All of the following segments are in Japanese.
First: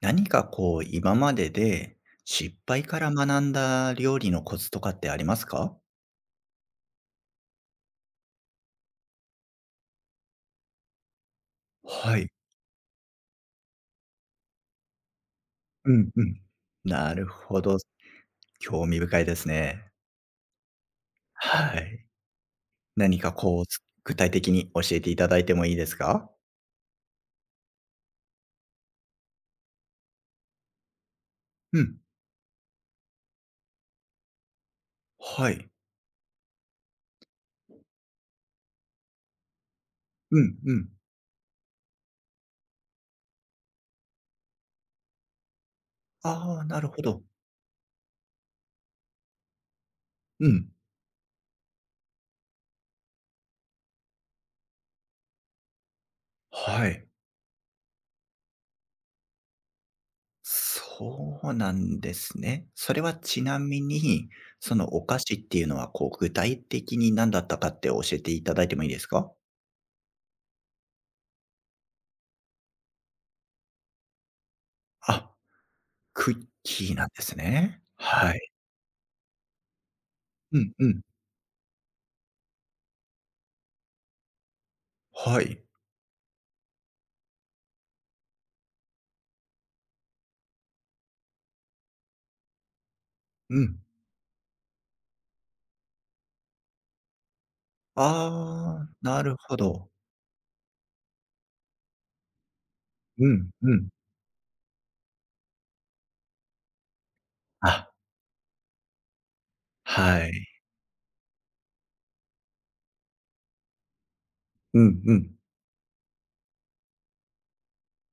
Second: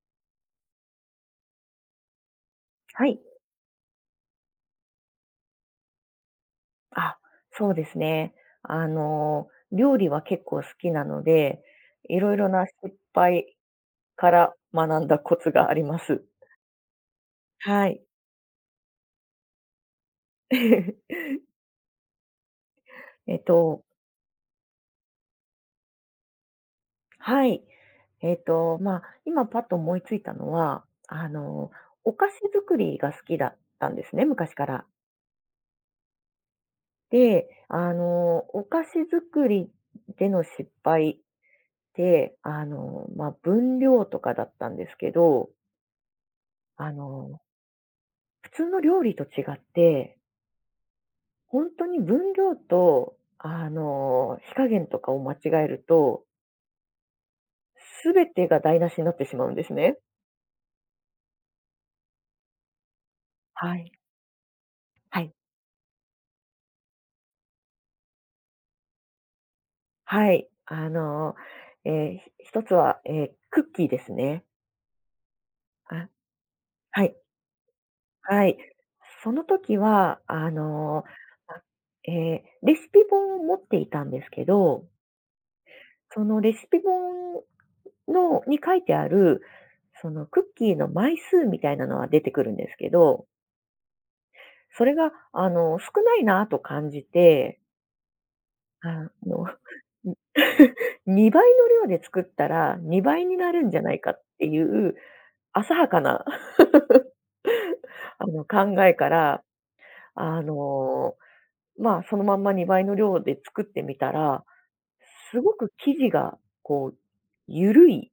何かこう、今までで失敗かはらい。学んだ料理のコツとかってありますか？あ、そうですね。料理は結構好きなので、いはい。ろいろな失敗から学んだコツがありうまんうす。ん。なるほど。はい。興味深いですね。はい。何かえっこう、つと、具体的に教えていただいてもいいですか？はい。まあ、今パッと思いついたのは、うん。お菓子作りが好きだったんですね、昔から。はい。で、お菓子作りでうのん失うん。敗って、まあ、分量とかだったんですけど、ああ、なるあほど。の普通の料理と違って、うん。本当に分量と、火加減とかを間違えると、はい。すべてが台無しになってしまうんですね。そうなんですね。それはちなはみい。に、そのお菓はい。子っていうのは、こう、具体的に何だったかって教えていただいてもいいですか？はい。あの、えーひ一つは、クッキーですね。あ、あ、クッキーはなんい。ですね。ははい。い。その時は、うんうん。あ、えレシピ本を持っていたんですけど、はい。そのレシピ本のに書いてある、そのクッキーの枚数みたいなのは出てくるんですけど、うん。それが、少ないなと感じて、ああ、あなるの、ほど。ん2倍の量で作ったら、2倍うにんなるんうじゃん。ないかっていう浅はかな あ、考えから、はあい。の、まあ、そのまんま2倍の量で作ってみたら、うんうん。すごく生地が、こう、ゆるい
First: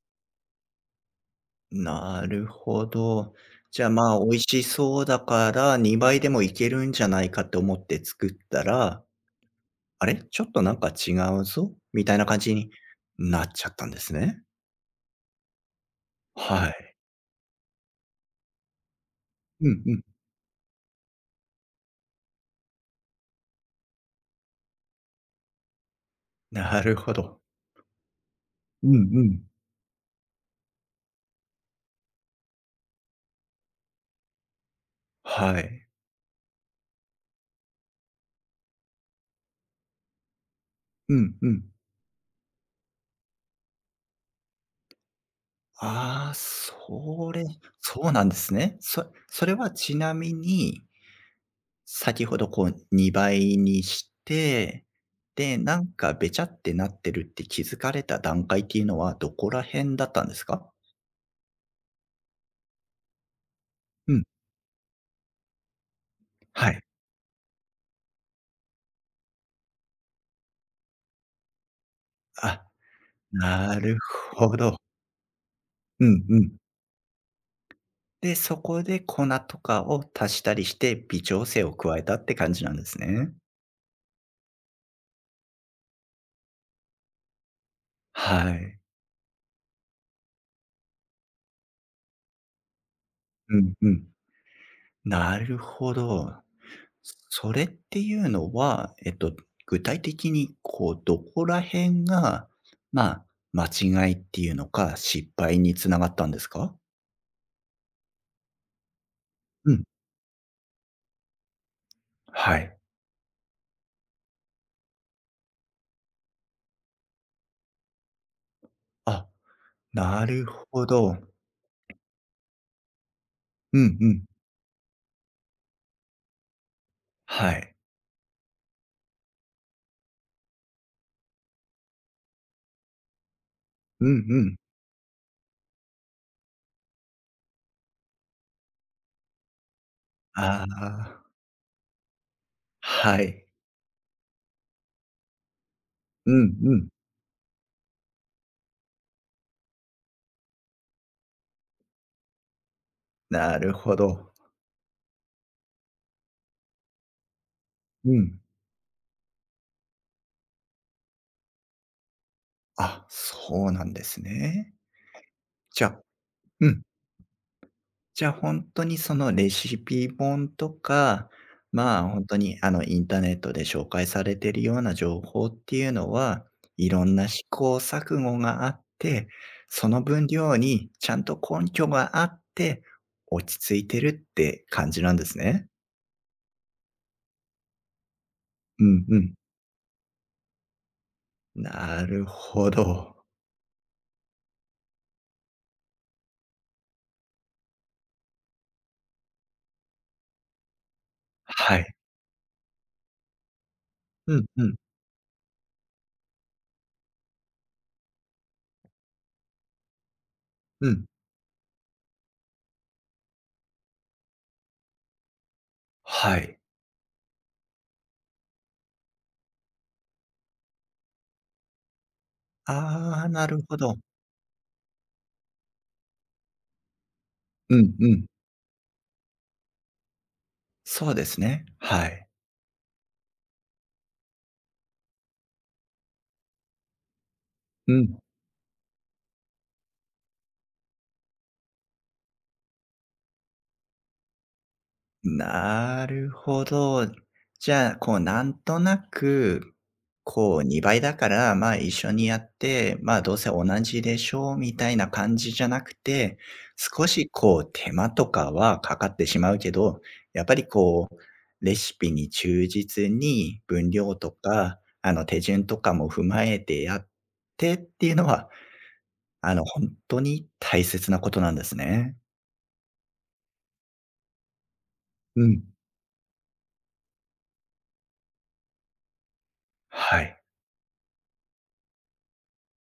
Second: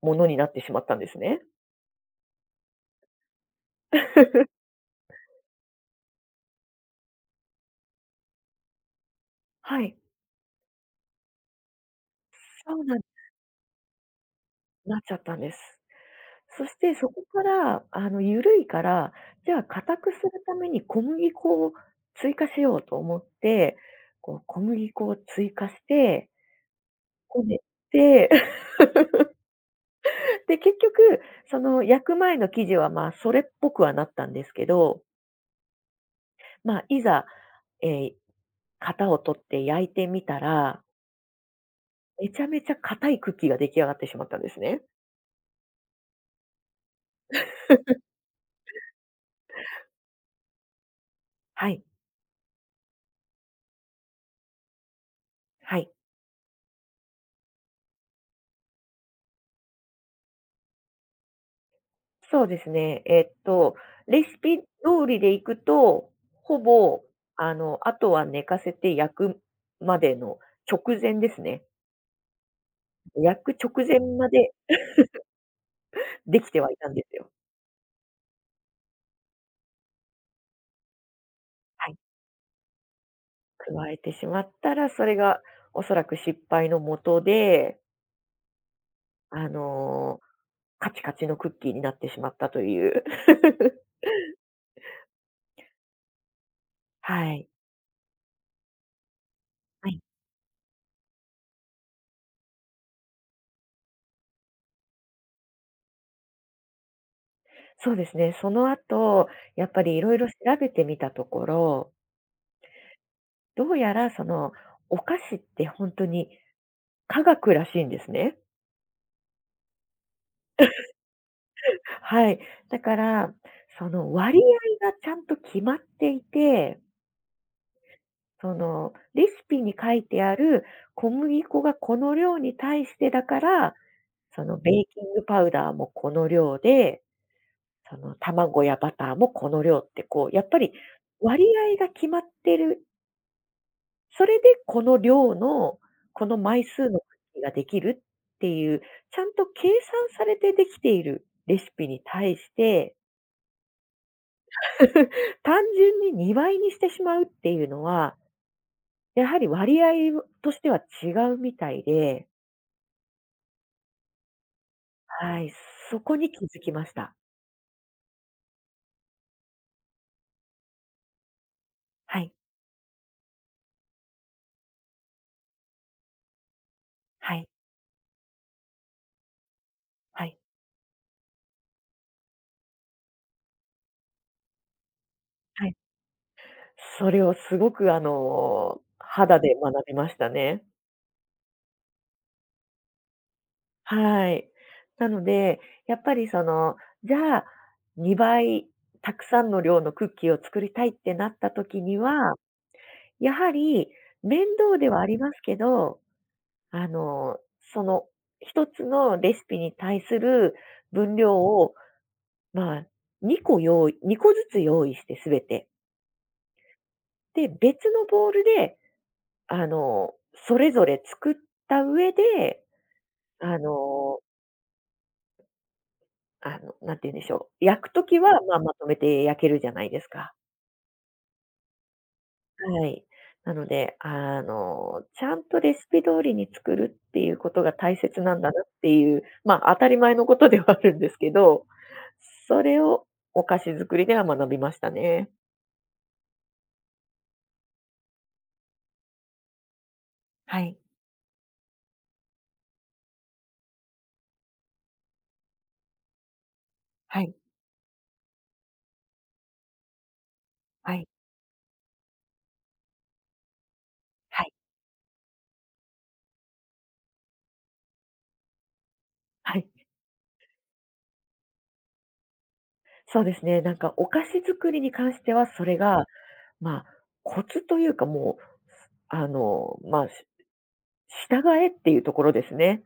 ものになってしまったんですね。なるほど。じゃあ、まあ、美味しそうだから、2倍でもいけるんじゃないかって思って作ったら、はい。あれ、ちょっとなんか違うぞ、みたいな感じにそうなんなっちゃったんですね。なっちゃったんです。そはしてい。そこから、ゆるいから、じゃあうんう硬ん。くするために小麦粉を追加しようと思って、こう小麦粉を追加して、なるほど。こねて、うんうん。で、結局、その焼く前の生地は、まあ、それっぽくはなったんですけど、はい。まあ、いざ、えー型を取って焼いてみたら、うんうん。めちゃめちゃ硬いクッキーが出来上がってしまったんですね。ああ、そうなんですね。そちなみに、はい、先ほどこう2倍にして、で、はない。んかべちゃってなってるって気づかれた段階っていうのはどこら辺だったんですか？そうですね。うレん、シピ通りでいくと、ほはい。ぼ、あとは寝かせて焼くまでの直前ですね。あ、焼くな直る前までほど。うんうできん。てはいたんですよ。で、そこで粉とかを足したりして、微調整をは加い。えたって感じなんですね。加えてしまったら、それがおそらく失敗のもとで、はい。あの、カチカチのクッキーになってしまったという。うんう ん。なるほど。はい。それっていうのは、具はい。体的に、こう、どこら辺が、まあ、間違いっていうのか、失敗につながったんですか？そうですね。その後、やっうぱん、りいろいろ調べてみたところはい。どうやらお菓子って本当に科学らしいんですね。あ、なるほど。はい。だから、うそんうのん。割合がちゃんと決まっていて、はい。そのレシピに書いてある小麦粉がこの量に対してだから、うんうそん。のベーキングパウダーもこの量で、その卵やバターもこの量ってこう、やっぱありあ、割合が決まってるはい。それでこの量の、こうのん枚うん。数のクッキーができるっていう、ちゃんと計算されてできているレシピに対して、なるほど。単純に2倍にしてしまうっていうのうは、ん。やはり割合としては違うみたいで、あ、そうなんですね。はい、じゃそあこに気づうきん。ました。じゃあ、本当にそのレシピ本とか、まあ、は本い、当に、インターネットで紹介されているような情報っていうのは、いろんなは試い、行錯誤があって、そのは分い、量にちゃんと根拠があって、落ち着いてるって感じなんですはね。い。それをすごくうんうん。肌で学びましたね。なるほど。はい。なので、やっぱりじゃあ、2倍たくさんの量のクッキーを作りたいってなったは時い。には、やはりうん面うん、倒ではありますけど、あの、その一つのレシピに対するうん。分量を、まあ、2個用意、2個ずつ用意してすべて。はい。で、別のボールで、それぞれ作った上で、ああ、なあるほど。の、なんて言うんでしょう、う焼くんとうきん。は、まあ、まとめて焼けるじゃないですか。そうですね。はい。はい。なので、ちゃんとレシピ通りに作るっていうことがう大ん。切なんだなっていう、まあ、当たり前のことではあるんですけど、それをお菓子作りでは学びましたね。なるほど。じゃあ、こう、なんとなく、こはう、い。2倍だから、まあ、一緒にやって、まあ、どうせ同じでしょうみたいな感じじゃなくて、少はし、い。こう、手間とかはかかってしまうけど、やっぱり、はい。こう、レシピに忠実に分量とはい。か、手順とかも踏まえてやってっていうのは、はい。本当に大切なことなんですね。そうですね、なんかお菓子作りに関してうは、ん。それが、まあ、コツというか、もう、まあ、はい。従えっていうところですね。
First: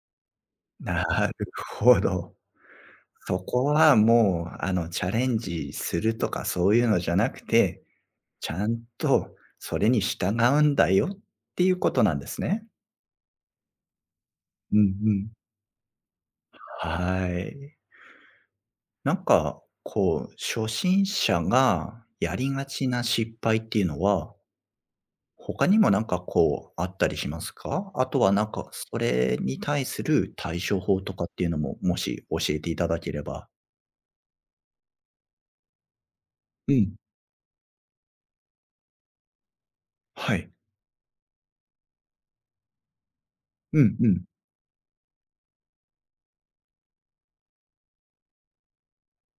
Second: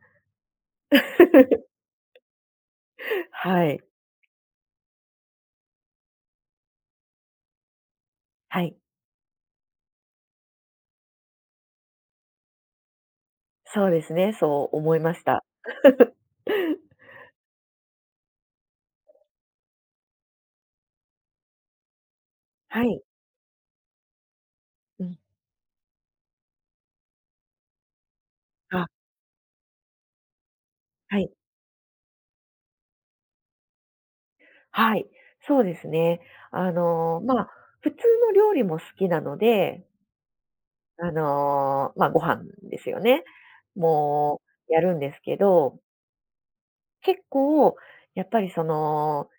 なる ほど。そはこい。はもう、チャレンジするとかそういうのじゃなくて、ちはゃい、んとそれに従うんだよっていうことなんですね。そうですね、そううんう思いましん。た。はい。なんか、こう、初心者がやりがはちない。失敗っていうのは、うん。他にもなんかこうあったりしますか？あとはなんか、あ、それに対する対処法とはかっい。ていうのも、もし教えていただければ。はい、そうですね。うん。まあ、普通の料理も好きなので、はい。まあ、ご飯ですよね。うんうん。もうやるんですけど、結構やっぱり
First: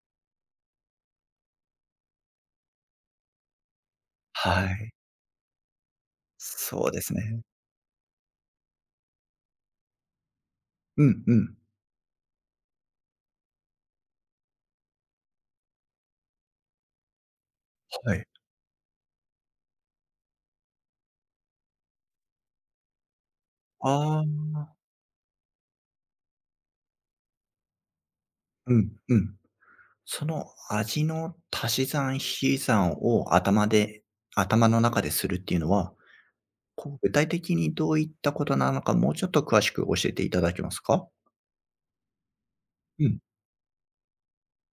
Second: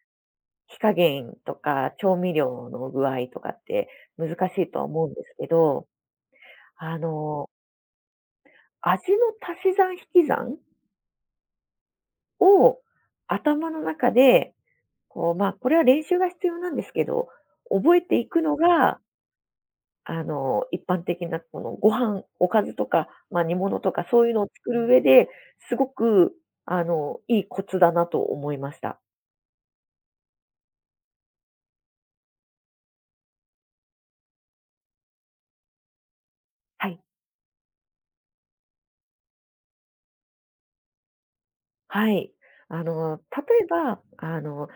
火加減とか調味料の具合とかって難しはいとはい。思うんですけど、そうあですね。の、味の足し算引き算うんうん。を頭の中でこう、まあ、これは練習が必要なんですけど、覚えはてい。いくのが、一般的なこのご飯、おかずとか、まあ、煮物とかあそういうのあ。を作る上で、すごく、いいコツだなと思いまうしんた。うん。その味の足し算引き算を頭の中でするっていうのは、はこうい。具体的にどういったことなのか、もうちょっと詳しく教えていただけますか？はい。うん。例えば、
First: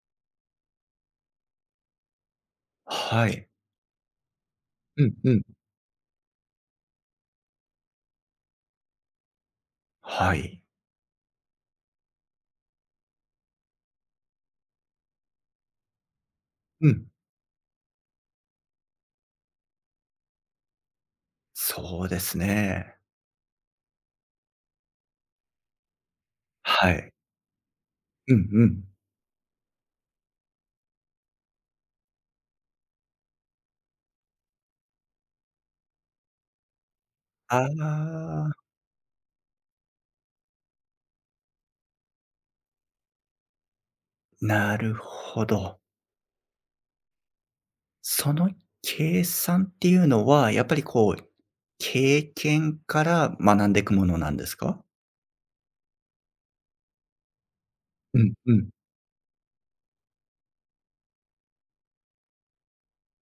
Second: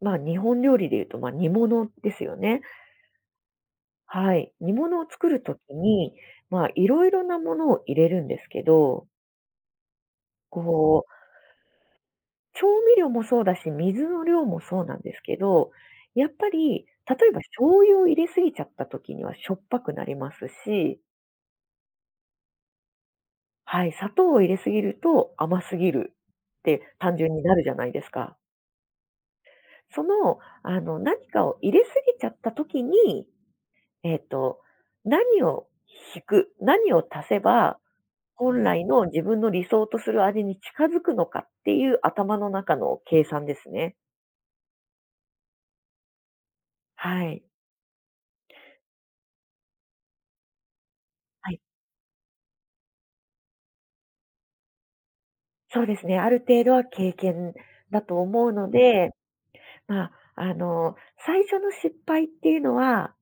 まあ、日本料理で言うと、まあ、煮物ですよね。はい。はい。煮物うをん作うるん。ときに、まあ、いろいろなものを入れるんですけど、はこい。う調味料もそうだし、水の量もそうなんですけど、やっぱり、うん。例えば醤油を入れすぎちゃった時にはしょっぱくなりますし、そうですね。はい、砂糖を入れすぎると甘すぎるっはてい。単純になるじゃないですうか。んうん。何かを入れすぎちゃった時に、えっと、何を引く、何を足せあば、あ、本来の自分の理想とする味に近づくのかっていう頭の中の計算ですね。なるほど。はい。その計算っていうのは、やっぱりこう、はい。経験から学んでいくものなんですか？そうですね、ある程度は経験だとうん思ううのん。で、まあ、最初の失敗っていうのは、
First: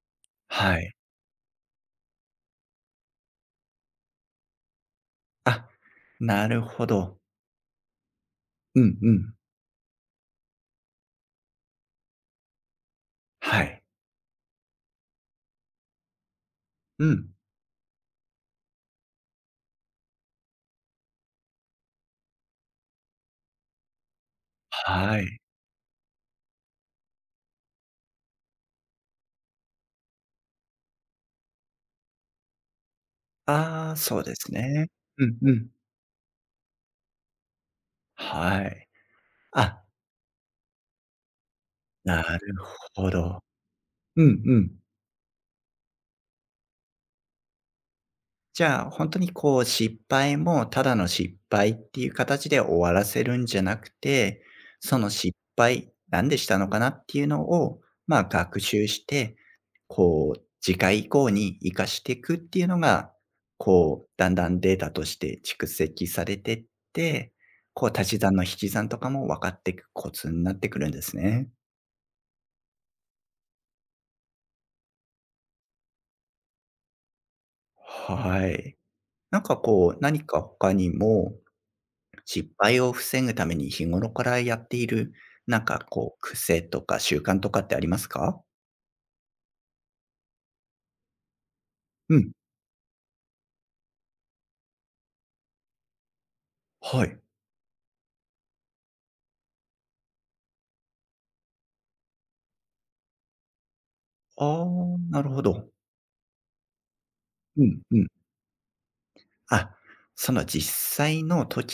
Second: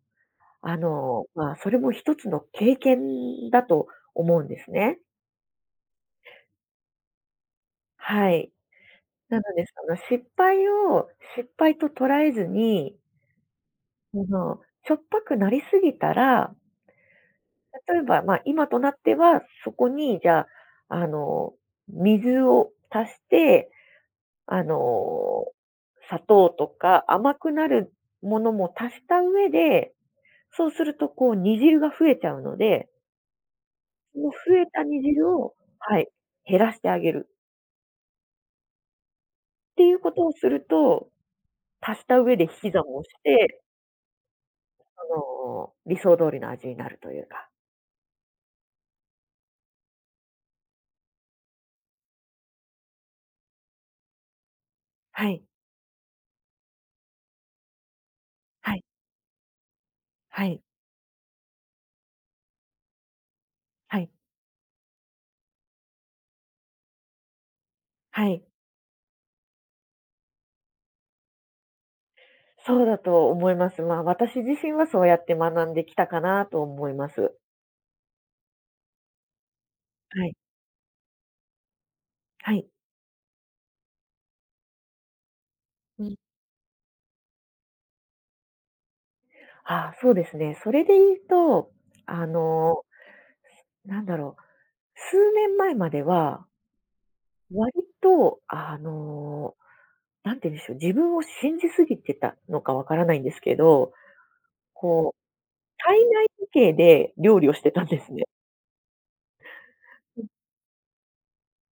はい。まあ、それも一つの経験だと思うんですね。あ、なるほど。はい。うんうん。なので、その失敗を失敗と捉えずに、はい。しょっぱくなりすぎたら、うん。例えば、まあ、今となっては、そこに、じゃあ、あの、水を足して、あはい。の、砂糖とか甘くなるものも足した上で、そうするとこう煮汁が増えちゃうので、ああ、そそうのです増えたね。煮う汁んうをん。はい、減らしてあげるはい。ってあ、いうことをすると、足したな上るで引き算をほしど。て、うんうん。あ理想通りの味になるというか。じゃあ、本当にこう、失敗もただの失敗っていう形で終わらせるんじゃなくて、そのは失い、敗、なんでしたのかなっていうのを、まあ、学はい、習して、こう、はい、次回以降に生かしていくっていうのが、はこう、い、だんだんデータとして蓄積されてって、こう足しは算い。の引き算とかも分かっていくコツになってくるんですね。そうだと思います。まあ、私自身はそうやって学んできたかなと思います。はい。なんかこう、何はい、か他にも失はい。敗を防ぐために日頃からやっている、なんかうこんう、癖とか習慣とかってありますか？あそうですね。それで言うと、うあん、の、なんだろう、数年前までは、はい。割と、なんて言うんでしょう、自分を信じすぎてたのかわからないんですけど、ああ、こう、なるほど。体内時計で料理をしうてんたんうでん。すね。あ、うん、その実際の時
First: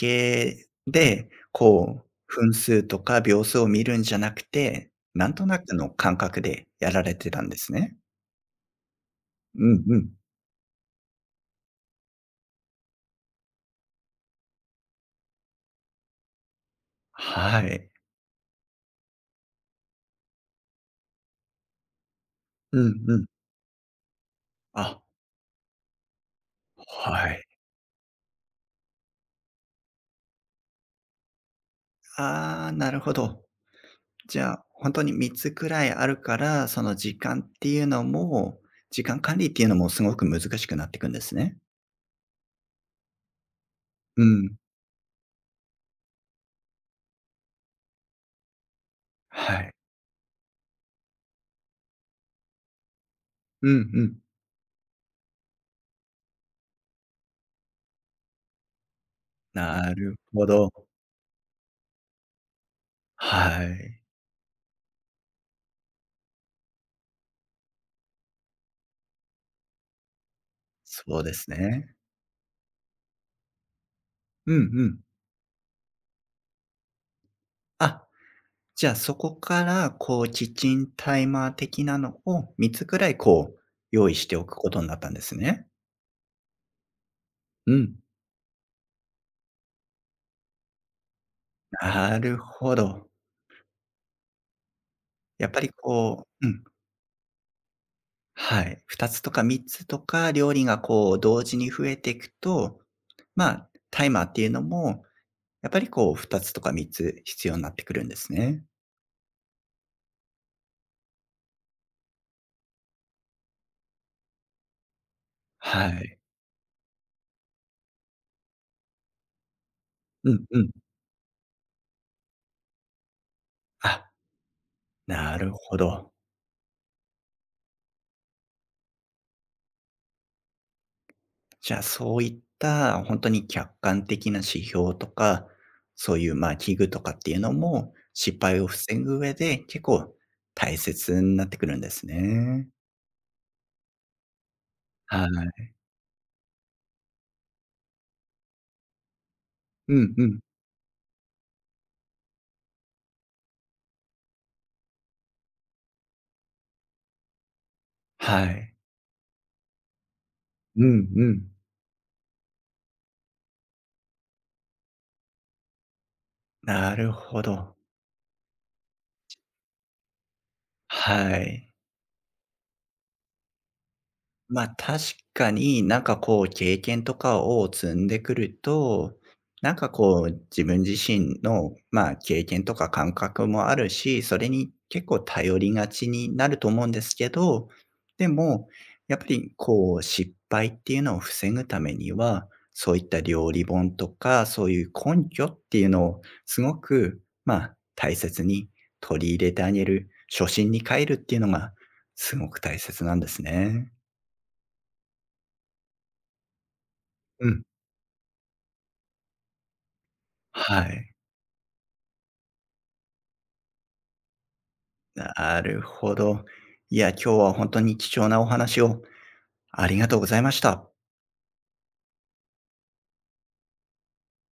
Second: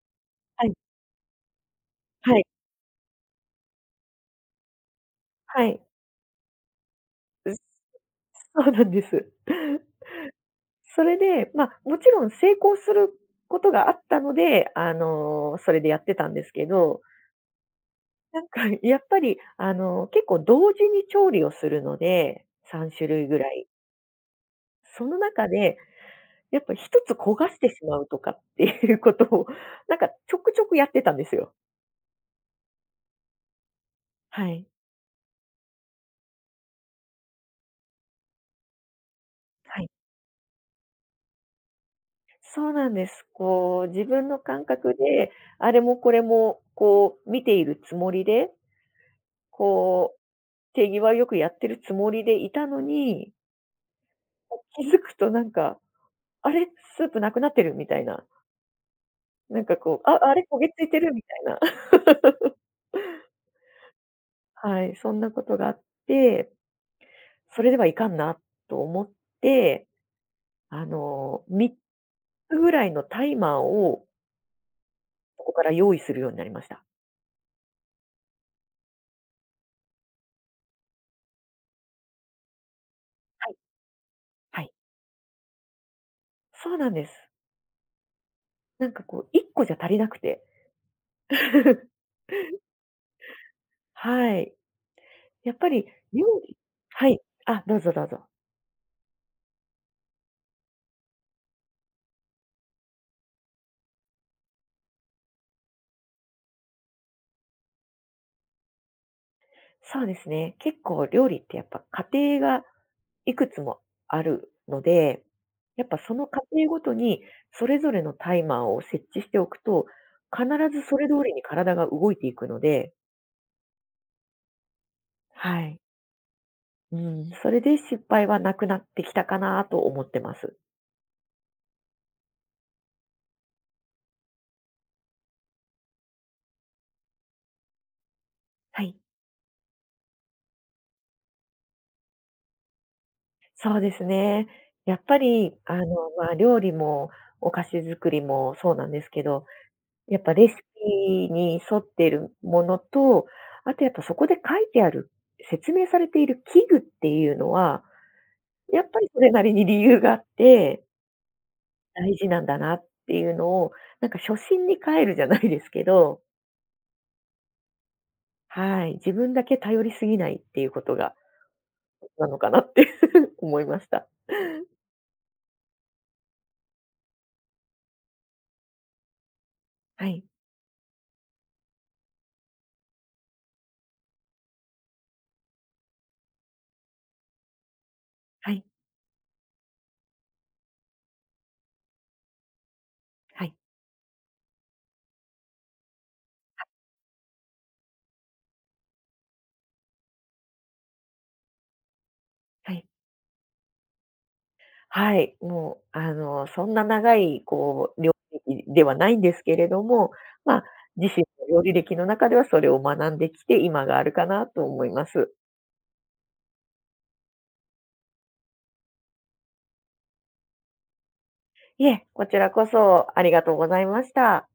は計い、で、こう、はい、分数とか秒数を見るんじゃなくて、なんとなはくい。の感覚でやられてたんうですね。そうなんです。うんうん。それで、まあ、もちろん成功することがあったので、それでやってたんですけどはい。なんか やっぱり、結構同時に調理をするので、う3ん種う類ん。ぐらい。あ、その中で、やっぱ一つは焦い。がしてしまうとかっていうことを、なんかちょくちょくやってたんですよ。ああ、なるほど。じはゃあ、い。本当に3つくらいあるから、時間管理っていうのはもい。すごく難しくなっていくんですね。そうなんです。こう、自う分のん。感覚で、あれもこれも、こう、見ているつもりで、はい。こう、手際よくやってるつもりでいたのに、うんうん。気づくとなんか、あれ、スープなくなってるみたいな。なんかなこう、るあ、あれほ焦げど。ついてるみたいな。はい。はい、そんなことがあって、それではいかんなと思って、そうです3ね。つぐらいのタイマーをうんうん。そこから用意するようになりました。あ、じゃあそこから、こう、キッチンタイマー的なのを3つくらい、はこい、う、用意しておくはこい。とになったんですね。そうなんです。うん。なんかこう1個じゃ足りなくて。なるほど。はい。やっやっぱぱりり料こうう理。ん。はい。あ、どうぞどうぞ。はい。2つとか3つとか料理がこう同時に増えていくと、まあ、タイマーっていうのも、やっぱりこう2つとか3つ必要になってくるんですね。そうですね。結構料理ってやっぱ家庭がいくつもあるので、やっはぱそい。の家庭ごとにそれぞれのタイマーを設置しておくと、うん必うん。ずそれ通りに体が動いていくので、あ、なるはほい。ど。うん、それで失敗はなくなってきたかなと思ってます。じゃあそういった本当に客観的な指標とか、そういう、まあ、器具とかっていうのも、失敗をは防い。ぐ上で結構大切になってくるんですね。そうですね。やっぱはい。り、まあ、料理もお菓子作りもそうなんですけど、うんやっうぱん。レシピに沿っているものと、あとやっぱそこで書いてある、説明されている器具っていうのは、はい。やっぱりそれなりに理由があって、うんうん。大事なんだなっていうのを、なんか初心に帰るじゃないですけど、なるほど。はい、自分だけ頼りすぎないっていうことがはい。なのかなって 思いました。ま、確かに、なんかこう経験とかを積んでくると、なんかはこい、う自分自身の、まあ、経験とか感覚もあるし、それに結構頼りがちになると思うんですけど、ではい、も、やっぱりこう失敗っていうのを防ぐためには、そういったは料い、理本とか、そういう根拠っていうのをすごく、まあ、大切に取り入れてあげる、初心に帰るっていうのがすごくは大い。切なんですね。はい、もう、そんな長い、うん。こう、料理歴ではないんですけれども、まあ、は自い。身の料理歴の中ではそれを学んできて、今があるかなと思います。なるほど。いや、今日は本当に貴重なお話をありがとうございました。いえ、こちらこそありがとうございました。